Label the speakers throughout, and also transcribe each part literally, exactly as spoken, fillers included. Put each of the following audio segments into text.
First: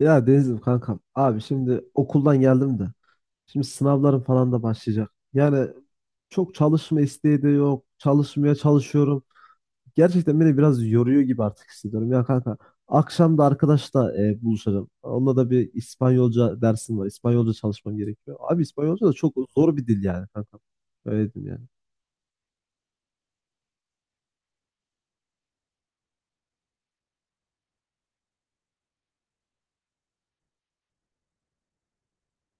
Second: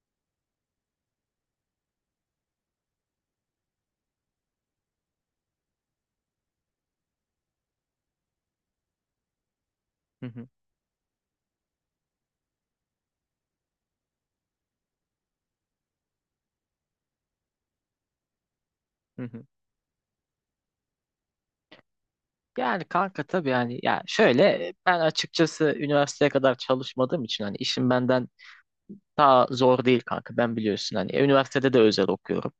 Speaker 1: Ya Deniz'im kankam. Abi şimdi okuldan geldim de. Şimdi sınavlarım falan da başlayacak. Yani çok çalışma isteği de yok. Çalışmaya çalışıyorum.
Speaker 2: Hı
Speaker 1: Gerçekten
Speaker 2: hı,
Speaker 1: beni biraz yoruyor gibi artık hissediyorum. Ya kanka akşam da arkadaşla e, buluşacağım. Onunla da bir İspanyolca dersim var. İspanyolca çalışmam gerekiyor. Abi İspanyolca da
Speaker 2: hı
Speaker 1: çok
Speaker 2: hı.
Speaker 1: zor bir dil yani kanka. Öyle diyeyim yani.
Speaker 2: Yani kanka tabii yani ya şöyle, ben açıkçası üniversiteye kadar çalışmadığım için hani işim benden daha zor değil kanka, ben biliyorsun hani üniversitede de özel okuyorum.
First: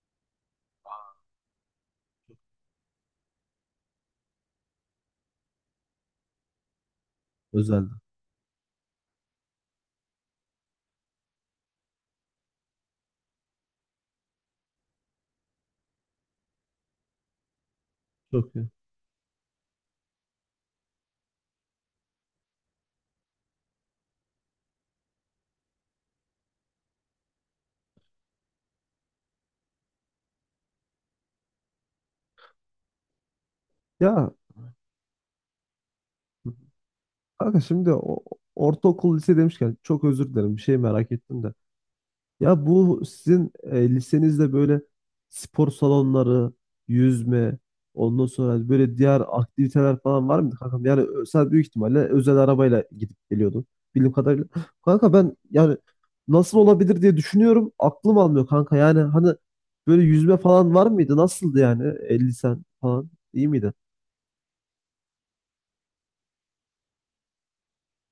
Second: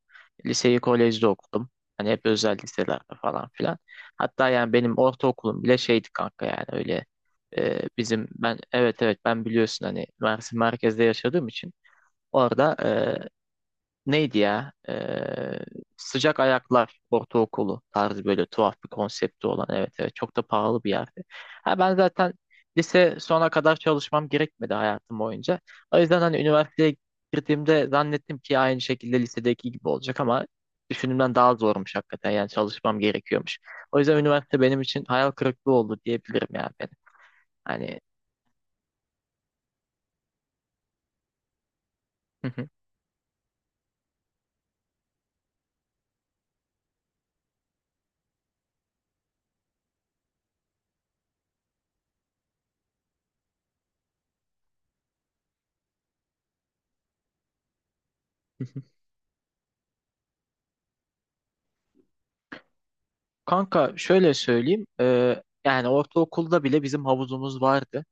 Speaker 2: Liseyi kolejde okudum. Hani hep özel liselerde falan filan. Hatta yani benim ortaokulum bile şeydi kanka, yani öyle, e,
Speaker 1: Özellikle.
Speaker 2: bizim ben, evet evet, ben biliyorsun hani Mersin merkezde yaşadığım için orada neydi ya? Ee, Sıcak Ayaklar Ortaokulu tarzı, böyle
Speaker 1: Çok iyi.
Speaker 2: tuhaf bir konsepti olan. Evet, evet, çok da pahalı bir yerdi. Ha, ben zaten lise sona kadar çalışmam gerekmedi hayatım boyunca. O yüzden hani üniversiteye girdiğimde zannettim ki aynı şekilde lisedeki gibi olacak ama düşündüğümden daha zormuş hakikaten. Yani çalışmam gerekiyormuş. O yüzden
Speaker 1: Ya
Speaker 2: üniversite benim için hayal kırıklığı oldu diyebilirim yani benim.
Speaker 1: kanka şimdi
Speaker 2: Hani
Speaker 1: o, ortaokul lise demişken çok özür dilerim. Bir şey merak ettim de. Ya bu sizin e, lisenizde böyle spor salonları, yüzme, ondan sonra böyle diğer aktiviteler falan var mıydı kankam? Yani ö- sen büyük ihtimalle özel arabayla gidip geliyordun bildiğim kadarıyla. Kanka ben yani nasıl olabilir diye düşünüyorum. Aklım almıyor kanka. Yani hani böyle yüzme falan var mıydı? Nasıldı yani? E, lisen falan iyi miydi?
Speaker 2: Kanka şöyle söyleyeyim. Eee, yani ortaokulda bile bizim havuzumuz vardı.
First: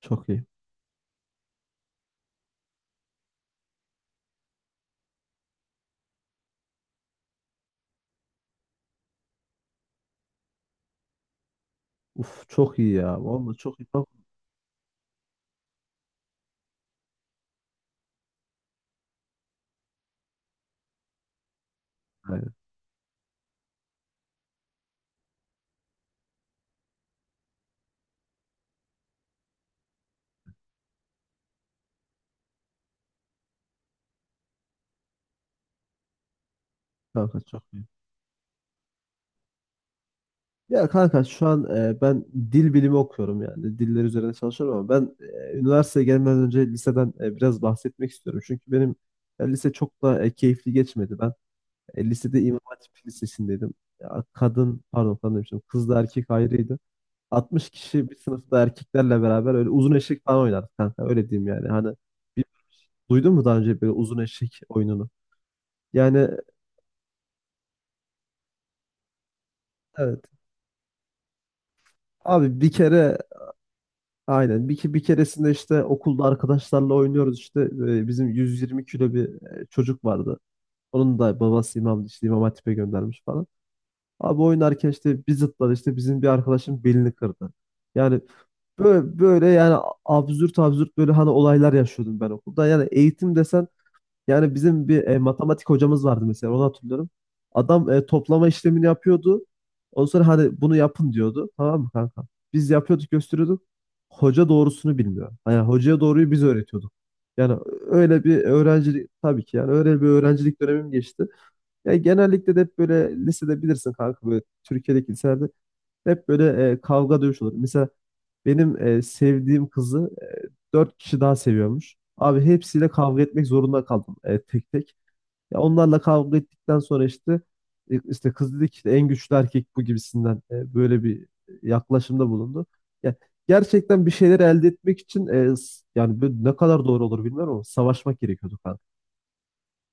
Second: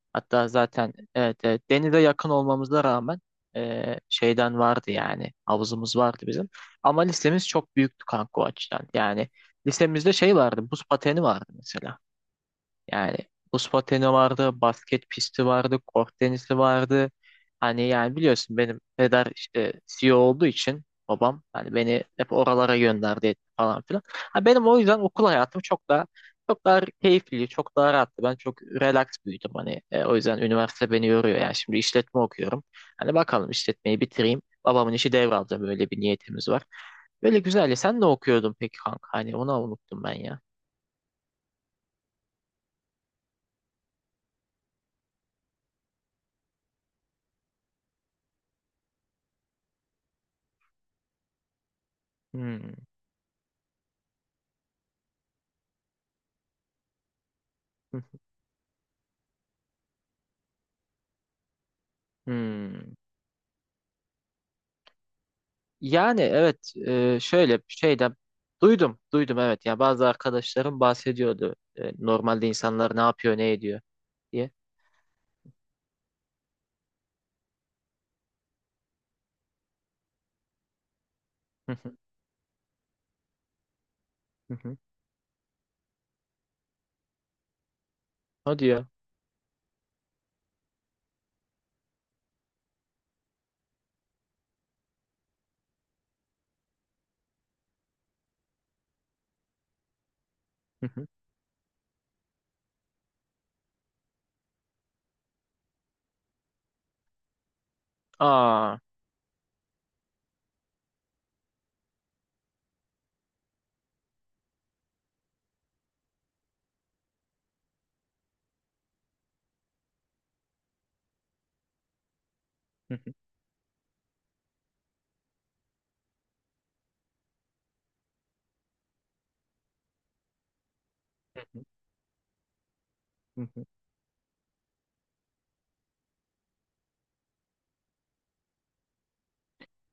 Speaker 1: Çok iyi.
Speaker 2: Hatta zaten evet, evet, denize yakın olmamıza rağmen e, şeyden vardı, yani havuzumuz vardı bizim. Ama lisemiz çok büyüktü kanka o açıdan. Yani lisemizde şey vardı, buz pateni vardı mesela.
Speaker 1: Uf çok iyi
Speaker 2: Yani
Speaker 1: ya. Vallahi
Speaker 2: buz
Speaker 1: çok iyi. Çok
Speaker 2: pateni
Speaker 1: iyi.
Speaker 2: vardı, basket pisti vardı, kort tenisi vardı. Hani yani biliyorsun benim peder işte C E O olduğu için babam hani beni hep
Speaker 1: Yani
Speaker 2: oralara gönderdi etti falan filan. Ha, benim o yüzden okul hayatım çok daha çok daha keyifli, çok daha rahattı. Ben çok relax büyüdüm hani. E, o yüzden üniversite beni yoruyor. Yani şimdi işletme okuyorum. Hani bakalım, işletmeyi bitireyim, babamın işi devralacağım, öyle bir niyetimiz var. Böyle
Speaker 1: kanka çok
Speaker 2: güzel ya.
Speaker 1: iyi.
Speaker 2: Sen ne okuyordun peki kanka? Hani onu unuttum ben ya.
Speaker 1: Ya kanka şu an e, ben dil bilimi okuyorum yani diller üzerine çalışıyorum ama ben e, üniversiteye gelmeden önce liseden e, biraz bahsetmek istiyorum. Çünkü benim e, lise çok da e, keyifli geçmedi. Ben e, lisede İmam
Speaker 2: Hmm.
Speaker 1: Hatip Lisesi'ndeydim. Ya, kadın pardon kadın demiştim, kızla erkek ayrıydı. altmış kişi bir sınıfta erkeklerle beraber öyle uzun eşek falan oynardık kanka, öyle diyeyim yani. Hani bir,
Speaker 2: Hmm.
Speaker 1: duydun mu daha önce böyle uzun eşek oyununu?
Speaker 2: Yani
Speaker 1: Yani
Speaker 2: evet, e, şöyle bir şeyden duydum, duydum, evet, ya bazı
Speaker 1: evet,
Speaker 2: arkadaşlarım bahsediyordu, E, normalde
Speaker 1: abi bir
Speaker 2: insanlar ne
Speaker 1: kere
Speaker 2: yapıyor ne ediyor diye.
Speaker 1: aynen. Bir, ke- bir keresinde işte okulda arkadaşlarla oynuyoruz işte. e, Bizim yüz yirmi kilo bir e, çocuk vardı. Onun da
Speaker 2: Hı
Speaker 1: babası
Speaker 2: hı,
Speaker 1: imam, işte İmam Hatip'e göndermiş falan. Abi
Speaker 2: hı hı.
Speaker 1: oynarken işte bir zıpladı, işte bizim bir arkadaşın belini kırdı. Yani
Speaker 2: O diyor.
Speaker 1: böyle, böyle yani absürt absürt böyle hani olaylar yaşıyordum ben okulda. Yani eğitim desen yani bizim bir e, matematik hocamız vardı mesela, onu hatırlıyorum. Adam e, toplama işlemini yapıyordu. Ondan sonra hani bunu
Speaker 2: Hı hı.
Speaker 1: yapın diyordu. Tamam mı kanka? Biz yapıyorduk, gösteriyorduk. Hoca doğrusunu bilmiyor. Yani hocaya doğruyu biz öğretiyorduk. Yani öyle bir
Speaker 2: Aa.
Speaker 1: öğrencilik tabii ki, yani öyle bir öğrencilik dönemim geçti. Yani genellikle de hep böyle lisede bilirsin kanka, böyle Türkiye'deki liselerde hep böyle e, kavga dövüş olur. Mesela benim e, sevdiğim kızı e, dört kişi daha seviyormuş. Abi hepsiyle
Speaker 2: Hı hı,
Speaker 1: kavga etmek zorunda kaldım e, tek tek. Ya onlarla kavga ettikten sonra işte e, işte kız dedi ki işte en güçlü erkek bu gibisinden e, böyle bir
Speaker 2: hı hı,
Speaker 1: yaklaşımda bulundu. Ya
Speaker 2: hı hı.
Speaker 1: gerçekten bir şeyler elde etmek için e, s- yani böyle ne kadar doğru olur bilmiyorum ama savaşmak gerekiyordu kanka.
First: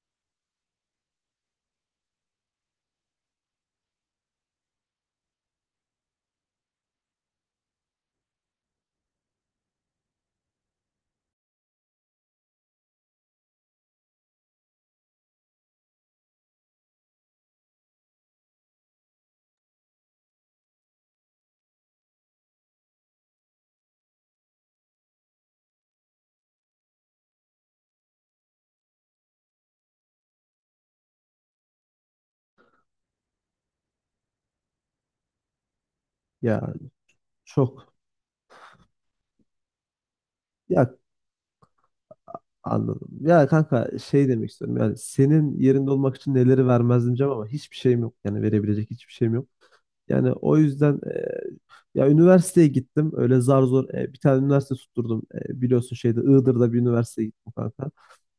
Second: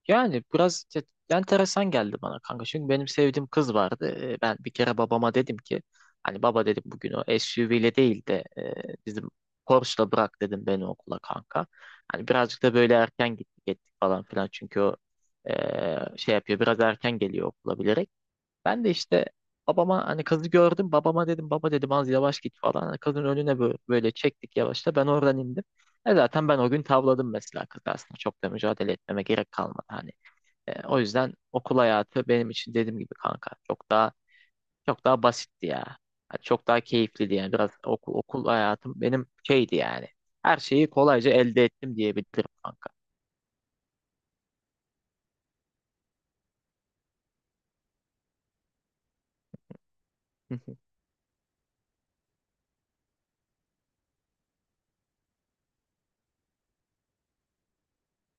Speaker 2: Yani biraz te- enteresan geldi bana kanka. Çünkü benim sevdiğim kız vardı. Ee, Ben bir kere babama dedim ki, hani baba dedim, bugün o S U V ile değil de e, bizim Porsche'la bırak dedim beni okula kanka. Hani birazcık da böyle erken gittik ettik falan filan. Çünkü o e, şey yapıyor, biraz erken geliyor okula bilerek. Ben de işte babama hani kızı gördüm. Babama dedim baba dedim az yavaş git falan. Hani kızın önüne böyle, böyle çektik yavaşta. Ben oradan indim. E, zaten ben o gün tavladım mesela kızı aslında. Çok da mücadele etmeme gerek kalmadı. Hani e, o yüzden okul hayatı benim için dediğim gibi kanka çok daha çok daha basitti ya. Ha, çok
Speaker 1: Ya
Speaker 2: daha keyifliydi yani, biraz
Speaker 1: çok
Speaker 2: okul, okul hayatım benim şeydi yani. Her şeyi
Speaker 1: ya
Speaker 2: kolayca elde ettim diyebilirim kanka.
Speaker 1: anladım. Ya kanka şey demek istiyorum, yani senin yerinde olmak için neleri vermezdim diyeceğim ama hiçbir şeyim yok. Yani verebilecek hiçbir şeyim yok. Yani o
Speaker 2: Hı hı.
Speaker 1: yüzden e, ya üniversiteye gittim. Öyle zar zor e, bir tane üniversite tutturdum. E, biliyorsun şeyde Iğdır'da bir üniversiteye gittim kanka.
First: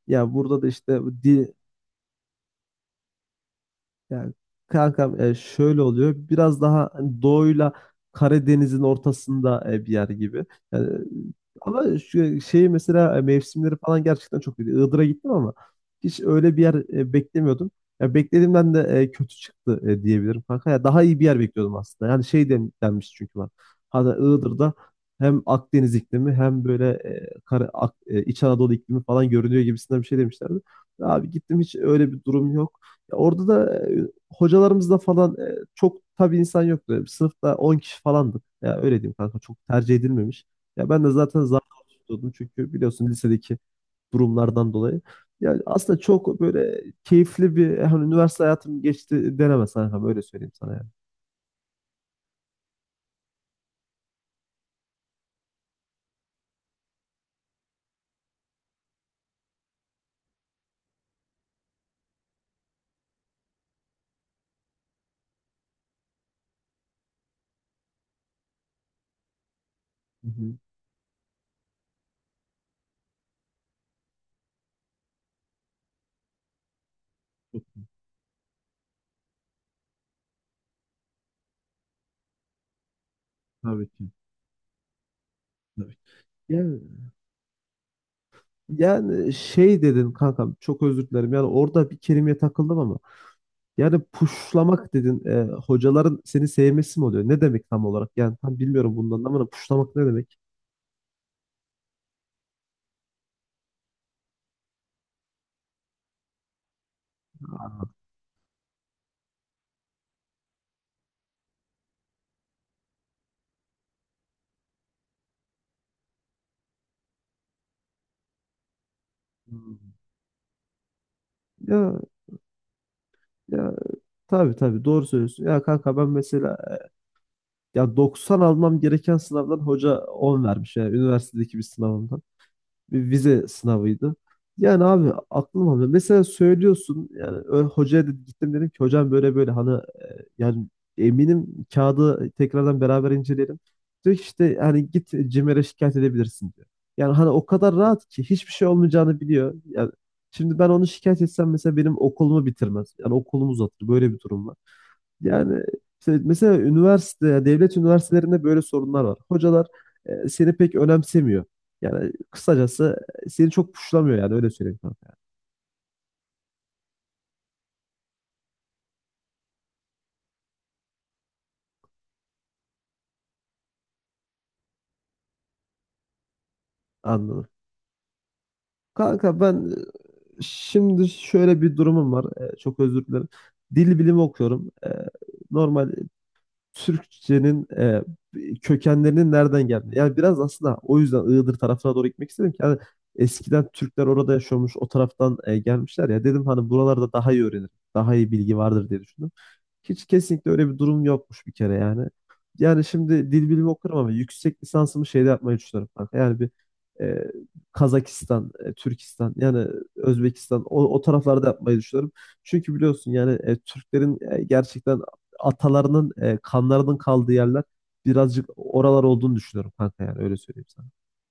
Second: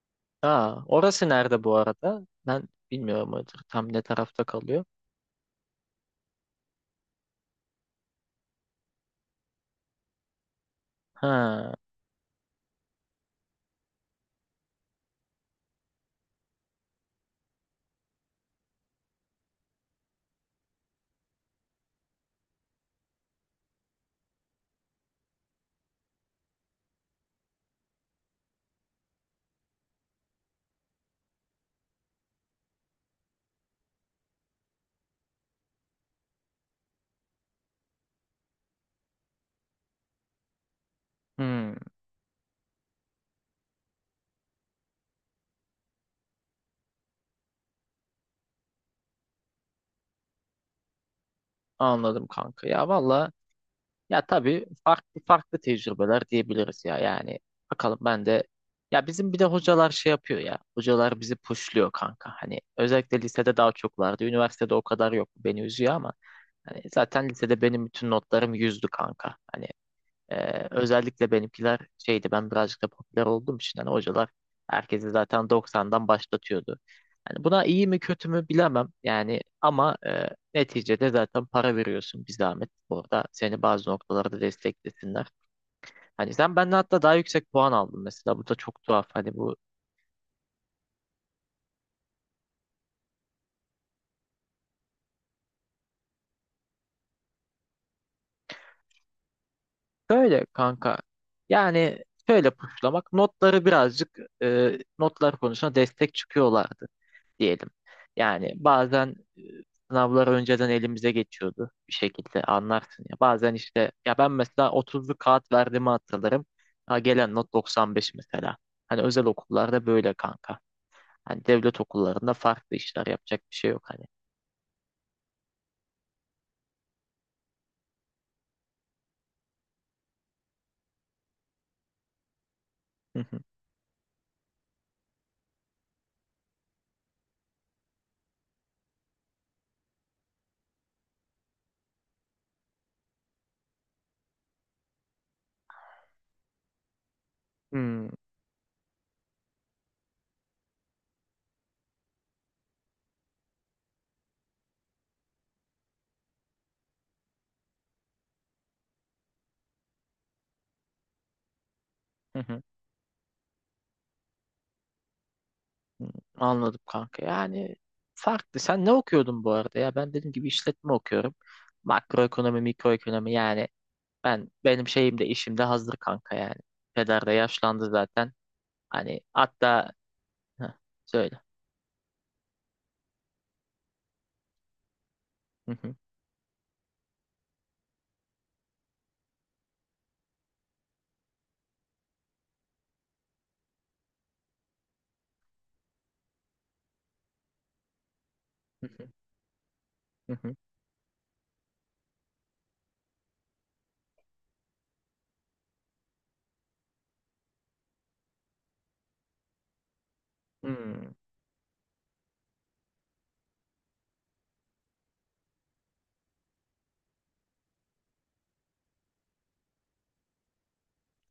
Speaker 1: Ya burada da
Speaker 2: Aa,
Speaker 1: işte bu
Speaker 2: orası
Speaker 1: dil
Speaker 2: nerede bu arada? Ben bilmiyorum tam ne
Speaker 1: yani
Speaker 2: tarafta kalıyor.
Speaker 1: kankam e, şöyle oluyor. Biraz daha hani doğuyla Karadeniz'in ortasında e, bir yer gibi. Yani, e,
Speaker 2: Ha,
Speaker 1: ama şu şeyi mesela e, mevsimleri falan gerçekten çok iyi. Iğdır'a gittim ama hiç öyle bir yer e, beklemiyordum. Ya beklediğimden de e, kötü çıktı e, diyebilirim kanka. Ya daha iyi bir yer bekliyordum aslında. Yani şey den- denmiş çünkü bana. Hatta Iğdır'da hem Akdeniz iklimi hem böyle e, Kara- Ak- e, İç Anadolu iklimi falan görünüyor gibisinden bir şey demişlerdi. Abi gittim, hiç öyle bir durum yok. Ya orada da e, hocalarımızda falan e, çok tabii insan yoktu. Yani sınıfta on kişi falandık. Ya öyle diyeyim kanka, çok tercih edilmemiş. Ya ben de zaten zar
Speaker 2: hmm,
Speaker 1: tutuyordum çünkü biliyorsun lisedeki durumlardan dolayı. Yani aslında çok böyle keyifli bir e, hani üniversite hayatım geçti denemez kanka, öyle söyleyeyim sana yani.
Speaker 2: anladım kanka. Ya valla. Ya tabii, farklı farklı tecrübeler diyebiliriz ya, yani bakalım ben de. Ya bizim bir de hocalar şey yapıyor ya, hocalar bizi pushluyor kanka, hani özellikle lisede daha çok vardı, üniversitede o kadar yok, beni üzüyor ama hani zaten lisede benim bütün notlarım yüzdü kanka hani,
Speaker 1: Hı hı.
Speaker 2: ee, özellikle benimkiler şeydi, ben birazcık da popüler olduğum için hani hocalar herkesi zaten doksandan başlatıyordu. Hani
Speaker 1: Çok
Speaker 2: buna
Speaker 1: iyi.
Speaker 2: iyi mi kötü mü bilemem yani, ama e, neticede zaten para veriyorsun bir zahmet, orada seni
Speaker 1: Tabii
Speaker 2: bazı
Speaker 1: ki.
Speaker 2: noktalarda desteklesinler.
Speaker 1: Tabii ki.
Speaker 2: Hani sen benden
Speaker 1: Yani,
Speaker 2: hatta daha yüksek puan aldın mesela, bu da çok tuhaf
Speaker 1: yani
Speaker 2: hani, bu
Speaker 1: şey dedin kankam, çok özür dilerim. Yani orada bir kelimeye takıldım ama. Yani puşlamak dedin. E, hocaların seni sevmesi mi oluyor? Ne demek tam olarak? Yani tam bilmiyorum bundan ama hani puşlamak ne demek?
Speaker 2: böyle kanka, yani şöyle puşlamak, notları birazcık, e, notlar konusunda destek çıkıyorlardı diyelim. Yani bazen e, sınavlar önceden elimize geçiyordu bir şekilde, anlarsın ya. Bazen işte ya, ben mesela otuzlu kağıt verdiğimi hatırlarım. Ha, gelen not doksan beş mesela. Hani özel
Speaker 1: Hmm.
Speaker 2: okullarda böyle kanka. Hani devlet
Speaker 1: Ya
Speaker 2: okullarında farklı işler yapacak bir şey
Speaker 1: ya
Speaker 2: yok hani.
Speaker 1: tabii tabii doğru söylüyorsun. Ya kanka ben mesela ya doksan almam gereken sınavdan hoca on vermiş. Yani üniversitedeki bir sınavımda, bir
Speaker 2: Hı hı.
Speaker 1: vize sınavıydı. Yani abi aklım almıyor. Mesela söylüyorsun yani ö- hocaya dedi, gittim dedim ki hocam böyle böyle hani e, yani eminim kağıdı tekrardan beraber inceleyelim. Diyor ki işte hani git CİMER'e şikayet edebilirsin diyor. Yani hani o kadar rahat
Speaker 2: Hmm,
Speaker 1: ki, hiçbir şey olmayacağını biliyor. Yani şimdi ben onu şikayet etsem mesela benim okulumu bitirmez. Yani okulumu uzatır. Böyle bir durum var. Yani işte mesela üniversite, yani devlet üniversitelerinde böyle sorunlar var. Hocalar e, seni pek önemsemiyor. Yani
Speaker 2: hı hı,
Speaker 1: kısacası e, seni çok puşlamıyor, yani öyle söyleyeyim kanka.
Speaker 2: hı. Anladım kanka. Yani farklı. Sen ne okuyordun bu arada ya? Ben dediğim gibi işletme okuyorum. Makroekonomi, mikroekonomi yani, Ben benim şeyim de işim de hazır kanka yani. Peder de
Speaker 1: Anladım.
Speaker 2: yaşlandı zaten. Hani
Speaker 1: Kanka ben e,
Speaker 2: hatta... Heh,
Speaker 1: şimdi
Speaker 2: söyle.
Speaker 1: şöyle bir durumum var. E, çok özür dilerim. Dil bilimi okuyorum. E,
Speaker 2: Hı
Speaker 1: normal
Speaker 2: hı,
Speaker 1: Türkçenin e, kökenlerinin nereden geldi? Yani biraz aslında o yüzden Iğdır tarafına doğru gitmek istedim ki hani eskiden Türkler orada yaşıyormuş, o taraftan e, gelmişler ya. Dedim hani buralarda daha iyi öğrenir, daha iyi bilgi
Speaker 2: hı
Speaker 1: vardır diye
Speaker 2: hı,
Speaker 1: düşündüm. Hiç
Speaker 2: hı
Speaker 1: kesinlikle
Speaker 2: hı.
Speaker 1: öyle bir durum yokmuş bir kere yani. Yani şimdi dil bilimi okurum ama yüksek lisansımı şeyde yapmayı düşünüyorum kanka. Yani bir e, Kazakistan, e, Türkistan yani Özbekistan o, o
Speaker 2: Hmm.
Speaker 1: taraflarda yapmayı düşünüyorum. Çünkü biliyorsun yani e, Türklerin e, gerçekten atalarının e, kanlarının kaldığı yerler birazcık oralar olduğunu düşünüyorum kanka, yani öyle söyleyeyim sana.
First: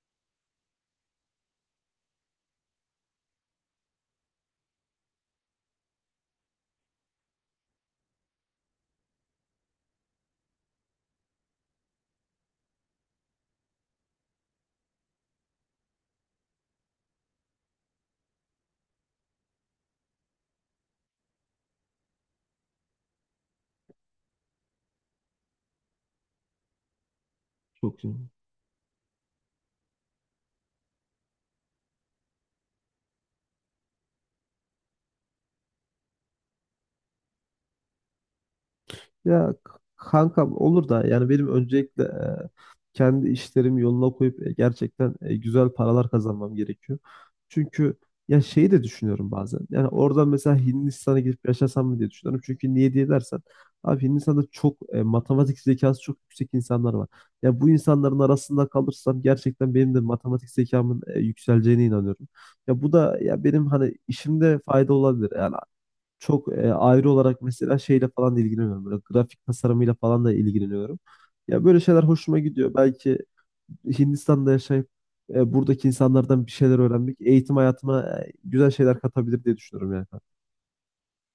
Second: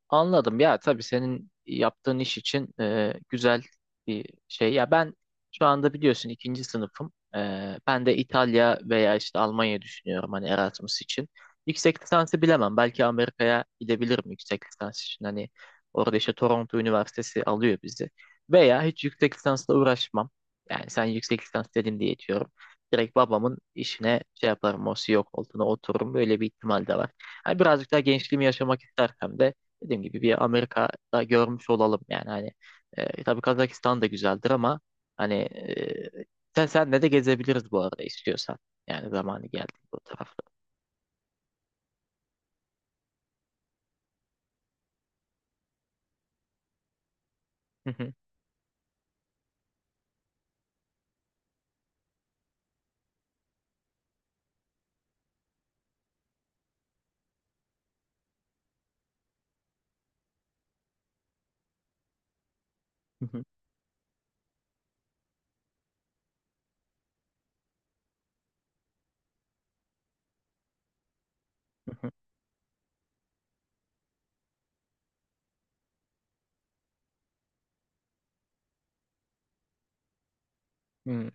Speaker 2: Anladım ya, tabii senin yaptığın iş için e, güzel bir şey. Ya ben şu anda biliyorsun ikinci sınıfım. E, ben de İtalya veya işte Almanya düşünüyorum hani Erasmus için. Yüksek lisansı bilemem. Belki Amerika'ya gidebilirim yüksek lisans için. Hani orada işte Toronto Üniversitesi alıyor bizi. Veya hiç yüksek lisansla uğraşmam. Yani sen yüksek lisans dedin diye diyorum. Direkt babamın işine şey yaparım, o C E O koltuğuna otururum. Böyle bir ihtimal de var. Hani birazcık daha
Speaker 1: Çok iyi.
Speaker 2: gençliğimi yaşamak istersem de dediğim gibi bir Amerika'da görmüş olalım yani hani, e, tabii Kazakistan da güzeldir ama hani e, sen senle de gezebiliriz bu arada istiyorsan, yani zamanı
Speaker 1: Ya
Speaker 2: geldi
Speaker 1: k-
Speaker 2: bu tarafta.
Speaker 1: kankam olur da, yani benim öncelikle e, kendi işlerimi yoluna koyup e, gerçekten e, güzel paralar kazanmam gerekiyor.
Speaker 2: Hı
Speaker 1: Çünkü
Speaker 2: hı,
Speaker 1: ya şeyi de düşünüyorum bazen. Yani oradan mesela Hindistan'a gidip yaşasam mı diye düşünüyorum. Çünkü niye diye dersen, abi Hindistan'da çok e, matematik zekası çok yüksek insanlar var. Ya bu insanların arasında kalırsam gerçekten benim de matematik zekamın e, yükseleceğine inanıyorum. Ya bu da
Speaker 2: hı
Speaker 1: ya
Speaker 2: hı,
Speaker 1: benim hani işimde fayda olabilir. Yani çok e, ayrı olarak mesela şeyle falan da ilgileniyorum. Böyle grafik tasarımıyla falan da ilgileniyorum. Ya böyle
Speaker 2: hı
Speaker 1: şeyler
Speaker 2: hı,
Speaker 1: hoşuma gidiyor. Belki Hindistan'da yaşayıp e, buradaki insanlardan bir şeyler öğrenmek eğitim hayatıma e, güzel şeyler katabilir diye düşünüyorum yani, kanka.
Speaker 2: hı.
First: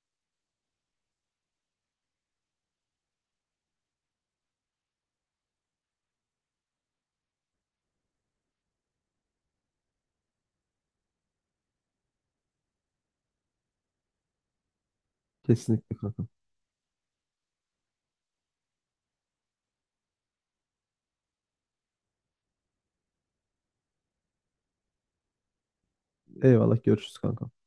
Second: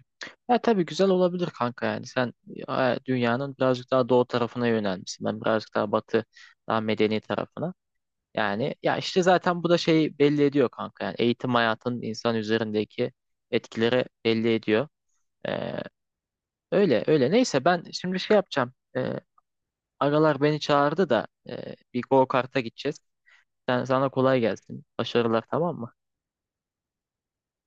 Speaker 2: Ya tabii güzel olabilir kanka, yani sen e, dünyanın birazcık daha doğu tarafına yönelmişsin, ben birazcık daha batı, daha medeni tarafına, yani ya işte zaten bu da şeyi belli ediyor kanka, yani eğitim hayatının insan üzerindeki etkileri belli ediyor. E,
Speaker 1: Kesinlikle kanka.
Speaker 2: Öyle öyle. Neyse ben şimdi şey yapacağım. Ee, agalar beni çağırdı da e, bir go kart'a gideceğiz. Sen, sana kolay gelsin. Başarılar, tamam mı?
Speaker 1: Eyvallah görüşürüz kanka.